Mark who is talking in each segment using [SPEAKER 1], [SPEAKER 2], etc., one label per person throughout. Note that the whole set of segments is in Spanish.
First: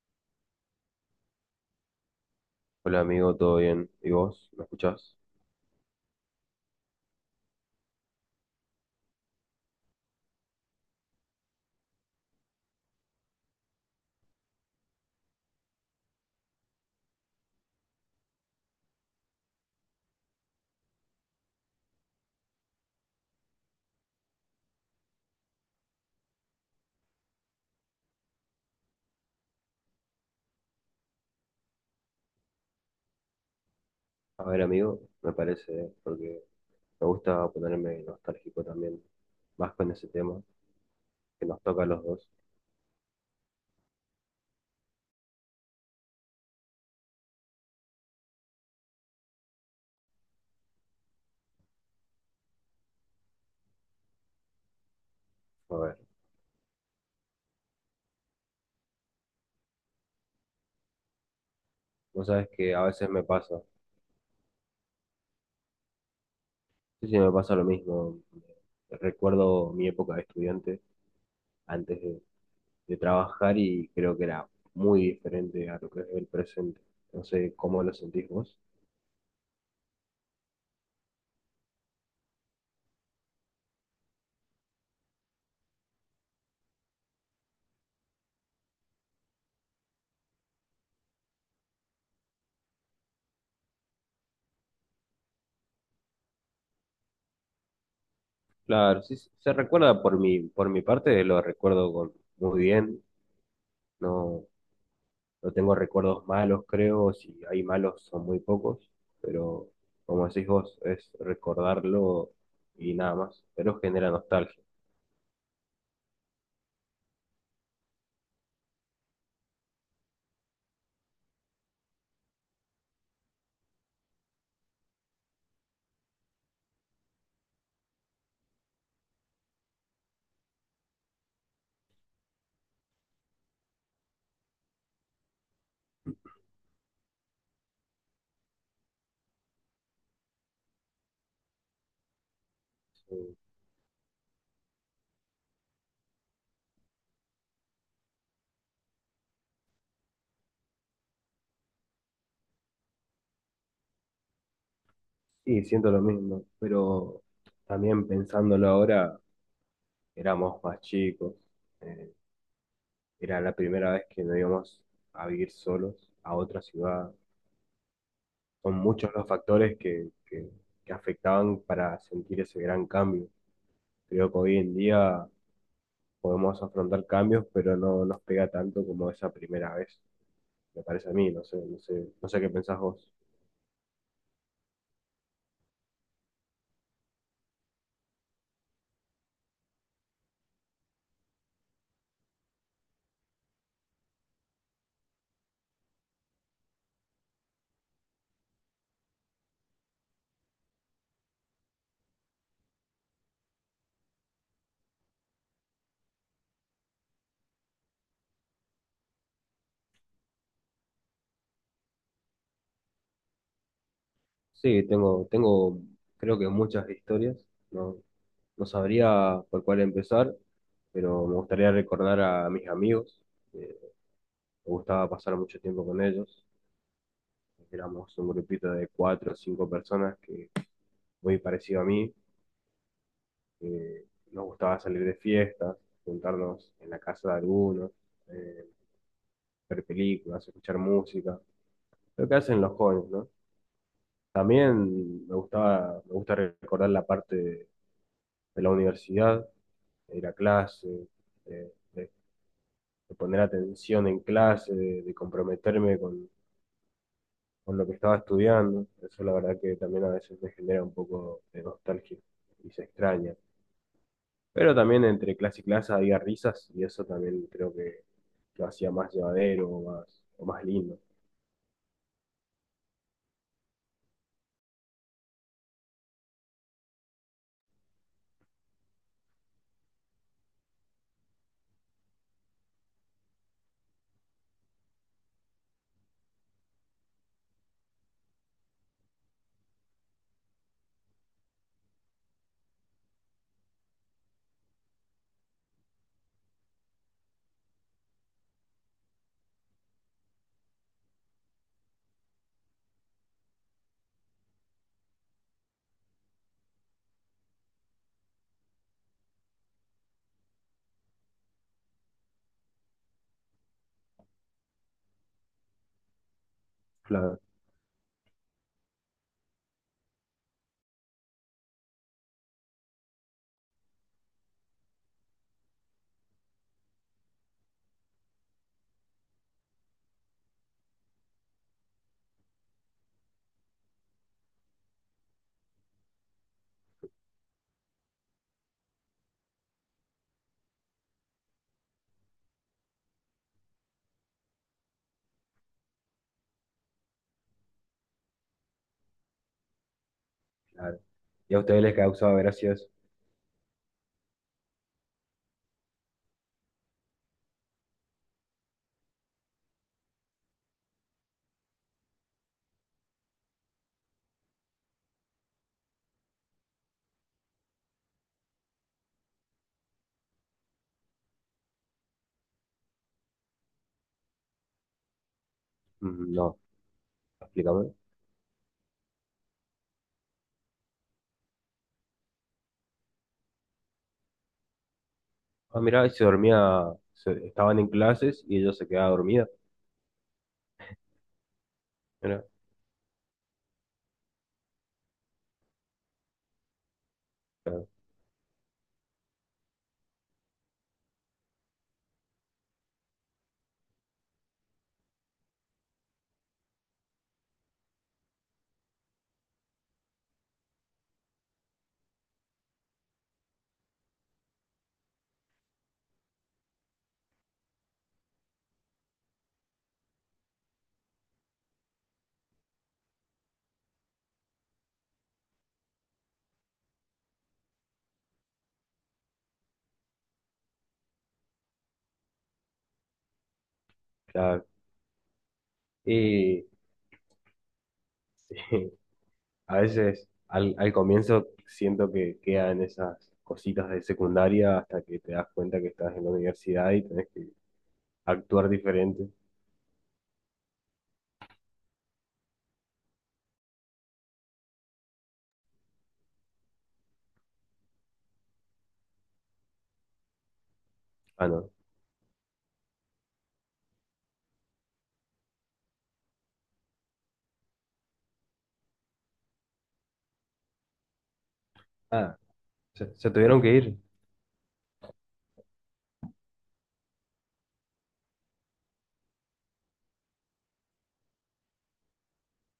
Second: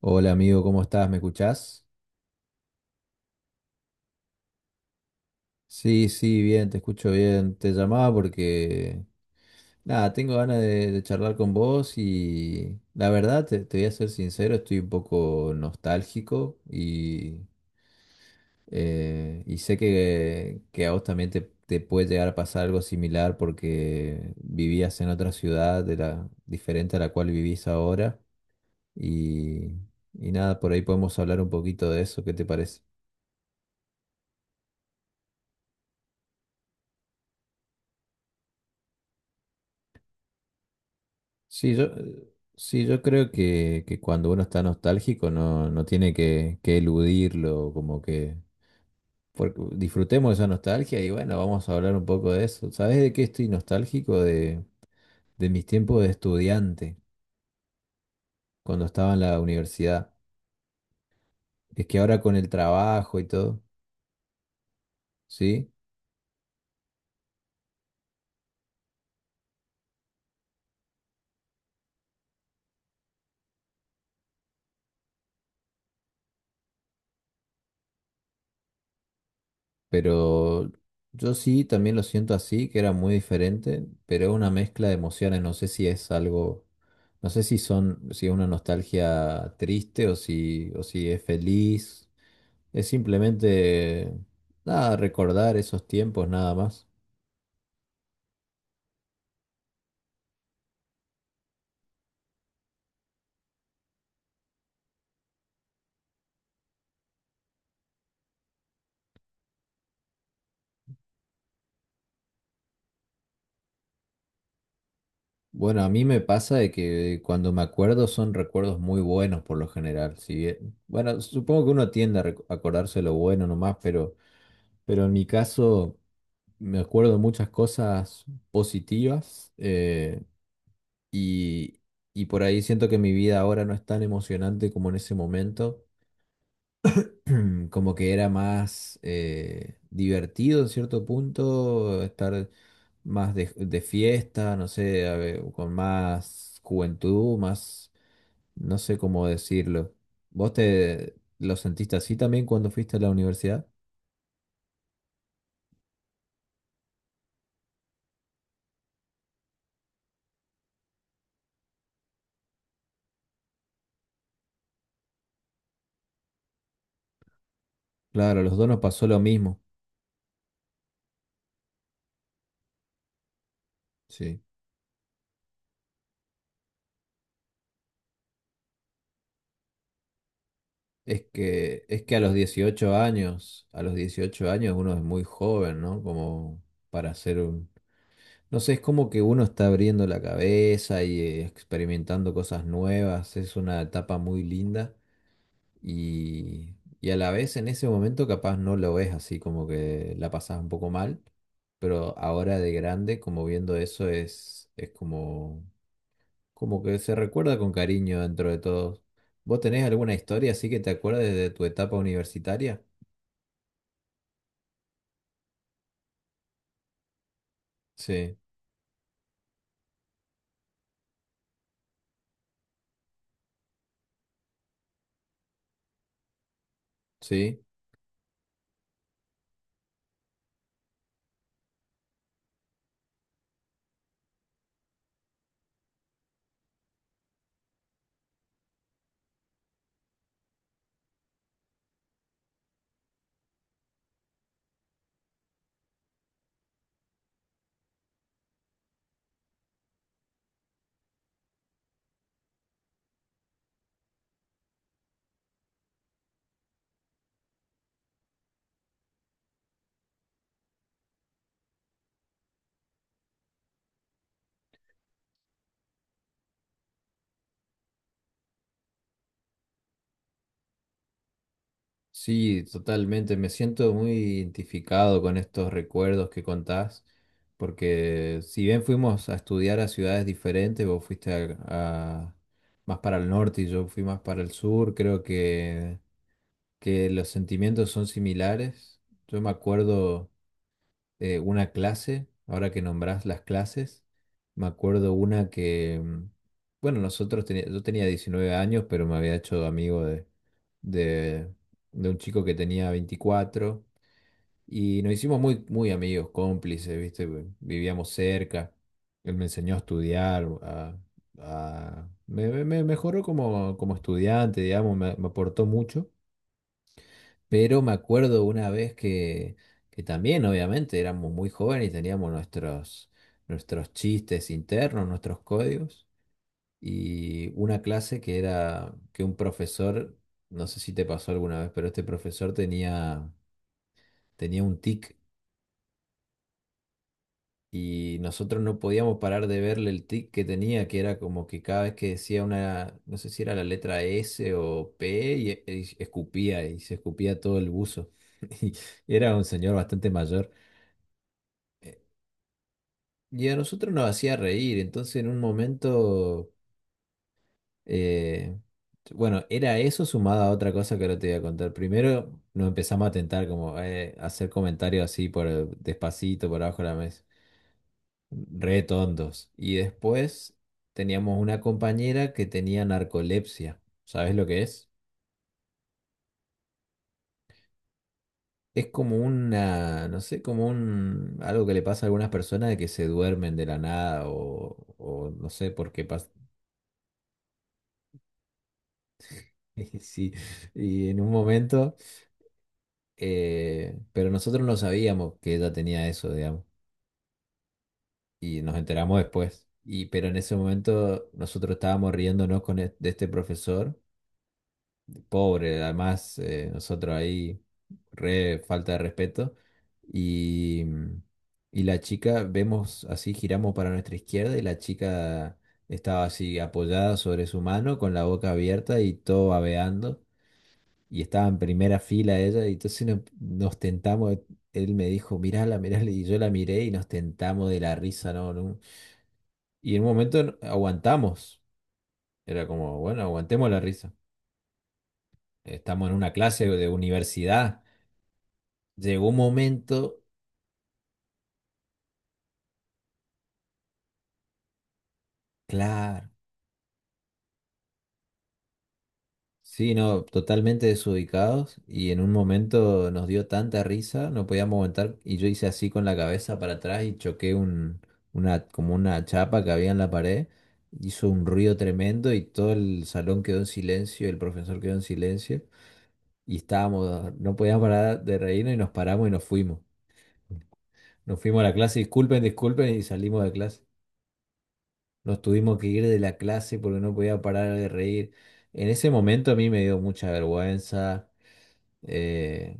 [SPEAKER 1] Hola amigo, ¿cómo estás? ¿Me escuchás?
[SPEAKER 2] Hola amigo, ¿todo bien? ¿Y vos? ¿Me escuchás?
[SPEAKER 1] Sí, sí, bien, te escucho bien. Te llamaba porque, nada, tengo ganas de charlar con vos y la verdad, te voy a ser sincero, estoy un poco nostálgico y sé que a vos también te puede llegar a pasar algo similar porque vivías en otra ciudad de la, diferente a la cual vivís ahora y, y nada, por ahí podemos hablar un poquito de eso, ¿qué te parece?
[SPEAKER 2] A ver amigo, me parece, porque me gusta ponerme nostálgico también, más con ese tema que nos
[SPEAKER 1] Sí,
[SPEAKER 2] toca a los dos.
[SPEAKER 1] sí, yo creo que cuando uno está nostálgico no, no tiene que eludirlo, como que porque disfrutemos esa nostalgia y bueno, vamos a hablar un poco de eso. ¿Sabes de qué estoy nostálgico? De mis
[SPEAKER 2] A ver,
[SPEAKER 1] tiempos de estudiante, cuando estaba en la universidad. Es que ahora
[SPEAKER 2] vos
[SPEAKER 1] con el
[SPEAKER 2] sabés que a veces
[SPEAKER 1] trabajo
[SPEAKER 2] me
[SPEAKER 1] y
[SPEAKER 2] pasa,
[SPEAKER 1] todo, ¿sí?
[SPEAKER 2] sí, sí, me pasa lo mismo. Recuerdo mi época de estudiante antes de trabajar y creo que era muy diferente a lo que es el presente. No sé cómo lo sentís vos.
[SPEAKER 1] Pero yo sí también lo siento así, que era muy diferente, pero es una mezcla de emociones. No sé si es algo, no sé si son, si es una nostalgia triste o si es feliz. Es simplemente, nada, recordar esos tiempos nada más.
[SPEAKER 2] Claro, sí, sí, se recuerda por mi parte, lo recuerdo con, muy bien. No, no tengo recuerdos malos, creo, si hay malos son muy pocos, pero como decís vos, es recordarlo y nada más, pero genera nostalgia.
[SPEAKER 1] Bueno, a mí me pasa de que cuando me acuerdo son recuerdos muy buenos por lo general. Si bien- bueno, supongo que uno tiende a acordarse lo bueno nomás, pero en mi caso. Me acuerdo de muchas cosas positivas y, y por ahí siento que mi vida ahora no es tan emocionante como en ese momento, como que era más divertido en cierto punto, estar más
[SPEAKER 2] Sí,
[SPEAKER 1] de fiesta, no sé, a ver, con más juventud, más, no sé cómo decirlo. ¿Vos te lo sentiste así también cuando fuiste a la universidad?
[SPEAKER 2] sí, siento lo mismo, pero también pensándolo ahora, éramos más chicos, eh, era la primera vez que nos íbamos a vivir solos a otra ciudad.
[SPEAKER 1] Claro, a los dos
[SPEAKER 2] Son
[SPEAKER 1] nos pasó
[SPEAKER 2] muchos
[SPEAKER 1] lo
[SPEAKER 2] los
[SPEAKER 1] mismo,
[SPEAKER 2] factores que afectaban para sentir ese gran cambio. Creo que
[SPEAKER 1] sí.
[SPEAKER 2] hoy en día podemos afrontar cambios, pero no nos pega tanto como esa primera vez, me parece a
[SPEAKER 1] Es
[SPEAKER 2] mí, no sé, no
[SPEAKER 1] que, es
[SPEAKER 2] sé,
[SPEAKER 1] que a
[SPEAKER 2] no
[SPEAKER 1] los
[SPEAKER 2] sé qué pensás
[SPEAKER 1] 18
[SPEAKER 2] vos.
[SPEAKER 1] años, a los 18 años uno es muy joven, ¿no? Como para hacer un... No sé, es como que uno está abriendo la cabeza y experimentando cosas nuevas, es una etapa muy linda y a la vez en ese momento capaz no lo ves así, como que la pasas un poco mal, pero ahora de grande, como viendo eso, es como como que se recuerda con cariño dentro de todos. ¿Vos tenés alguna historia así que te acuerdes de tu etapa universitaria?
[SPEAKER 2] Sí, tengo, tengo, creo que muchas historias, no,
[SPEAKER 1] Sí,
[SPEAKER 2] no sabría por cuál empezar, pero me gustaría recordar a mis amigos, eh, me gustaba pasar mucho tiempo con ellos,
[SPEAKER 1] sí,
[SPEAKER 2] éramos un grupito de cuatro o cinco personas que muy parecido a mí, eh, nos gustaba salir de fiestas, juntarnos en la casa de algunos, eh, ver películas, escuchar música, lo que hacen los jóvenes, ¿no? También me gustaba, me gusta recordar la parte de la universidad, de ir a clase, de, de- de poner atención en clase, de comprometerme con lo que estaba estudiando. Eso la verdad que también a veces me genera un poco de nostalgia y se extraña. Pero también entre clase y clase había risas y eso también creo que lo hacía más llevadero o más lindo.
[SPEAKER 1] sí, totalmente. Me siento muy identificado con estos recuerdos que contás, porque si bien fuimos a estudiar a ciudades diferentes, vos fuiste a- más para el norte y yo fui más para el sur, creo que los sentimientos son similares. Yo me acuerdo. Una clase, ahora que nombrás las clases, me acuerdo una que, bueno, yo tenía 19 años, pero me había hecho amigo de, de un chico que tenía 24 y nos hicimos muy, muy amigos, cómplices, ¿viste? Vivíamos cerca, él me enseñó a estudiar, me mejoró como, como estudiante, digamos, me aportó mucho.
[SPEAKER 2] Claro,
[SPEAKER 1] Pero me acuerdo una vez que también, obviamente, éramos muy jóvenes y teníamos nuestros, nuestros chistes internos, nuestros códigos, y una clase que era que un profesor, no sé si te pasó alguna vez, pero este profesor tenía, tenía un tic y nosotros no podíamos parar de verle el tic que tenía, que era como que cada vez que decía una, no sé si era la letra S o P, y escupía y se escupía todo el buzo. Y era un señor bastante mayor.
[SPEAKER 2] claro. ¿Y a ustedes les causaba gracias?
[SPEAKER 1] Y a nosotros nos hacía reír, entonces en un momento, eh, bueno, era eso sumado a otra cosa que ahora te voy a contar. Primero nos empezamos a tentar como a hacer comentarios así despacito, por abajo de la mesa, re tontos. Y después teníamos una compañera que tenía narcolepsia. ¿Sabes lo que es?
[SPEAKER 2] No, explícame.
[SPEAKER 1] Es como una, no sé, como un, algo que le pasa a algunas personas de que se duermen de la nada o, o no sé
[SPEAKER 2] Ah,
[SPEAKER 1] por qué
[SPEAKER 2] mirá, y se dormía, se- estaban en clases y ella se quedaba dormida.
[SPEAKER 1] Sí, y en un momento,
[SPEAKER 2] Mirá,
[SPEAKER 1] pero nosotros no sabíamos que ella tenía eso, digamos,
[SPEAKER 2] claro,
[SPEAKER 1] y nos enteramos después. Y, pero en ese momento nosotros estábamos riéndonos con de este profesor, pobre, además nosotros ahí, re falta de respeto, y, y la chica, vemos así, giramos para nuestra izquierda y la chica estaba así apoyada sobre su mano con la boca abierta y todo babeando. Y estaba en primera fila ella, y entonces nos tentamos, él me dijo, mirala, mirala, y yo la miré y nos tentamos de la risa, ¿no? no". Y en un momento aguantamos, era como, bueno, aguantemos la risa,
[SPEAKER 2] claro.
[SPEAKER 1] estamos en una
[SPEAKER 2] Y
[SPEAKER 1] clase de universidad, llegó un
[SPEAKER 2] a
[SPEAKER 1] momento,
[SPEAKER 2] veces al, al comienzo siento que quedan esas cositas de secundaria hasta que te das cuenta que estás en
[SPEAKER 1] claro.
[SPEAKER 2] la universidad y tenés que actuar diferente.
[SPEAKER 1] Sí, no, totalmente desubicados y en un momento nos dio tanta risa, no podíamos aguantar y yo hice así con la cabeza para atrás y choqué una, como una chapa que había en la pared, hizo un
[SPEAKER 2] Ah, no.
[SPEAKER 1] ruido tremendo y todo el salón quedó en silencio, el profesor quedó en silencio y estábamos, no podíamos parar de reírnos y nos paramos y nos fuimos. Nos fuimos a la clase,
[SPEAKER 2] Ah,
[SPEAKER 1] disculpen, disculpen y
[SPEAKER 2] se
[SPEAKER 1] salimos de
[SPEAKER 2] tuvieron que
[SPEAKER 1] clase.
[SPEAKER 2] ir.
[SPEAKER 1] Nos tuvimos que ir de la clase porque no podía parar de reír. En ese momento a mí me dio mucha vergüenza. eh,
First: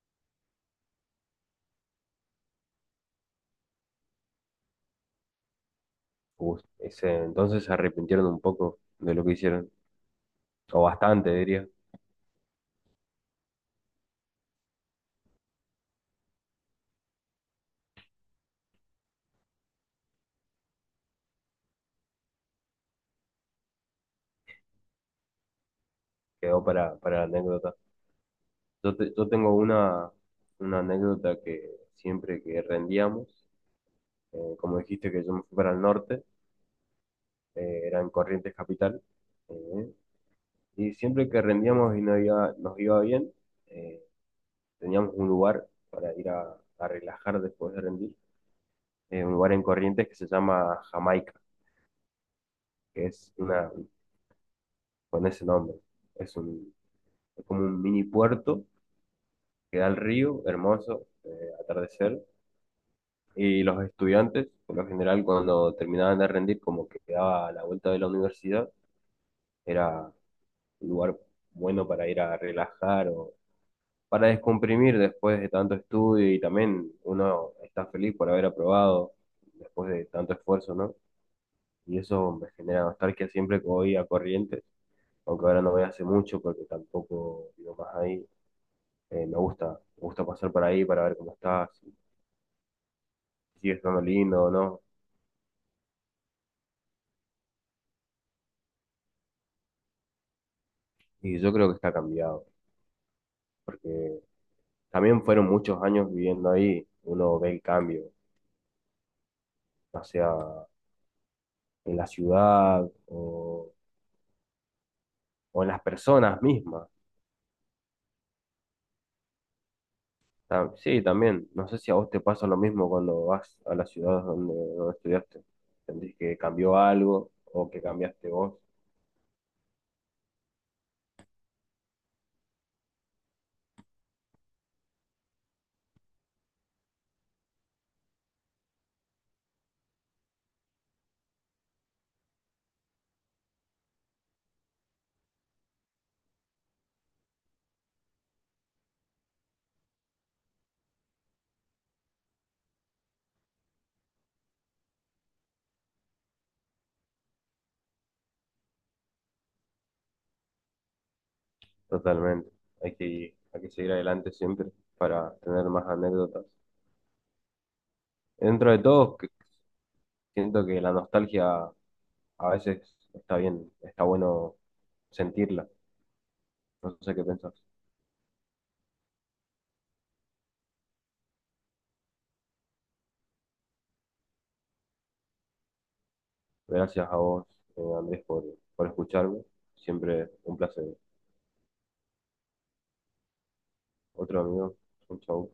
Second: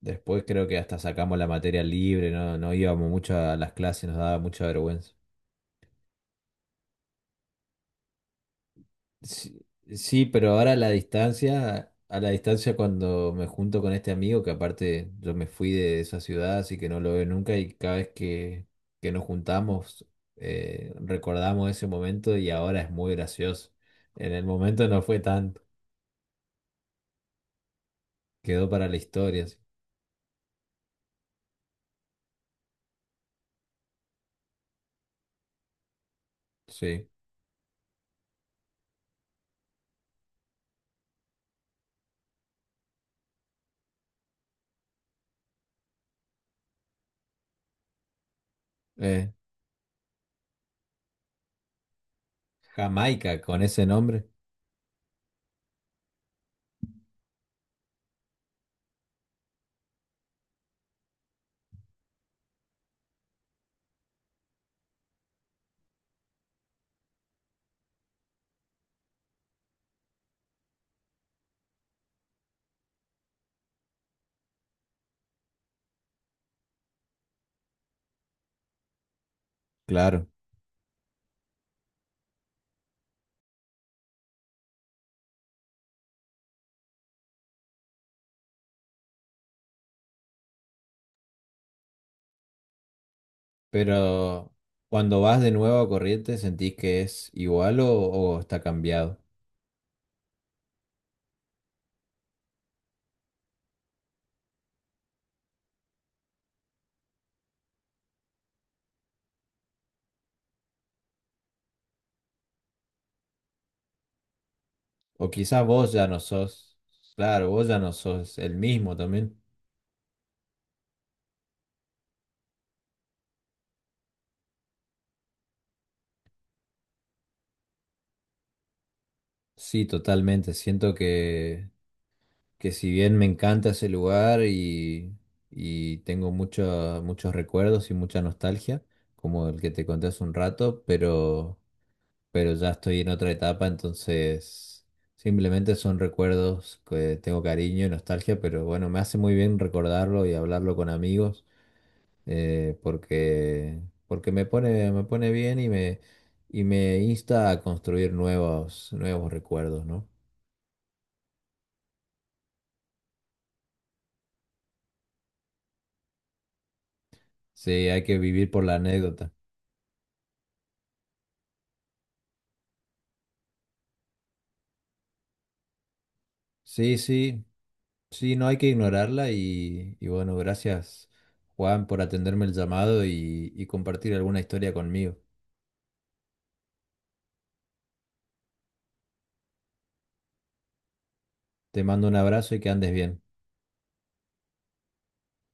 [SPEAKER 1] Después creo que hasta sacamos la materia libre, no, no íbamos mucho a las clases, nos daba mucha vergüenza.
[SPEAKER 2] Uy, ese, entonces se arrepintieron un poco de lo que
[SPEAKER 1] Sí,
[SPEAKER 2] hicieron.
[SPEAKER 1] sí, pero ahora
[SPEAKER 2] O bastante, diría.
[SPEAKER 1] a la distancia cuando me junto con este amigo, que aparte yo me fui de esa ciudad, así que no lo veo nunca, y cada vez que nos juntamos, recordamos ese momento y ahora es muy gracioso. En el momento no fue tanto,
[SPEAKER 2] Quedó para la anécdota.
[SPEAKER 1] quedó para la
[SPEAKER 2] Yo, te- yo
[SPEAKER 1] historia,
[SPEAKER 2] tengo
[SPEAKER 1] sí.
[SPEAKER 2] una anécdota que siempre que rendíamos. Como dijiste que yo me fui para el norte,
[SPEAKER 1] Sí.
[SPEAKER 2] era en Corrientes Capital, eh, y siempre que rendíamos y nos iba bien, eh, teníamos un lugar para ir a relajar después de rendir,
[SPEAKER 1] Eh,
[SPEAKER 2] un lugar en Corrientes que se llama Jamaica, que es
[SPEAKER 1] Jamaica con
[SPEAKER 2] una,
[SPEAKER 1] ese nombre,
[SPEAKER 2] con ese nombre, es un, es como un mini puerto que da al río, hermoso, atardecer, y los estudiantes, por lo general, cuando terminaban de rendir, como que quedaba a la vuelta de la universidad, era un lugar bueno para ir a relajar o para descomprimir después de tanto estudio y también uno está feliz por haber aprobado después de
[SPEAKER 1] claro.
[SPEAKER 2] tanto esfuerzo, ¿no? Y eso me genera nostalgia siempre que voy a Corrientes, aunque ahora no voy hace mucho porque tampoco vivo más ahí. Me gusta, me gusta pasar por ahí para ver cómo está, si sigue estando lindo o
[SPEAKER 1] Pero
[SPEAKER 2] no.
[SPEAKER 1] cuando vas de nuevo a Corrientes, ¿sentís que es igual o está cambiado?
[SPEAKER 2] Y yo creo que está cambiado, porque también fueron muchos años viviendo ahí, uno ve el cambio, ya sea en la ciudad o
[SPEAKER 1] O quizás
[SPEAKER 2] en las
[SPEAKER 1] vos ya no
[SPEAKER 2] personas
[SPEAKER 1] sos,
[SPEAKER 2] mismas.
[SPEAKER 1] claro, vos ya no sos el mismo también.
[SPEAKER 2] Ta- Sí, también. No sé si a vos te pasa lo mismo cuando vas a las ciudades donde, donde estudiaste. ¿Sentís que cambió algo o que cambiaste vos?
[SPEAKER 1] Sí, totalmente. Siento que si bien me encanta ese lugar y tengo muchos recuerdos y mucha nostalgia, como el que te conté hace un rato, pero ya estoy en otra etapa, entonces simplemente son recuerdos que tengo cariño y nostalgia, pero bueno, me hace muy bien recordarlo y hablarlo con amigos, porque, porque me pone bien y me insta a construir nuevos, nuevos recuerdos, ¿no?
[SPEAKER 2] Totalmente. Hay que seguir adelante siempre para tener más anécdotas.
[SPEAKER 1] Sí, hay que vivir por
[SPEAKER 2] Dentro
[SPEAKER 1] la
[SPEAKER 2] de todo, que-
[SPEAKER 1] anécdota.
[SPEAKER 2] siento que la nostalgia a veces está bien, está bueno sentirla. No
[SPEAKER 1] Sí,
[SPEAKER 2] sé qué
[SPEAKER 1] sí,
[SPEAKER 2] pensás.
[SPEAKER 1] sí, no hay que ignorarla y bueno, gracias. Juan, por atenderme el llamado y compartir alguna historia conmigo.
[SPEAKER 2] Gracias a vos, Andrés, por escucharme. Siempre un placer.
[SPEAKER 1] Te mando un abrazo y que andes bien.
[SPEAKER 2] Otro amigo. Un chau.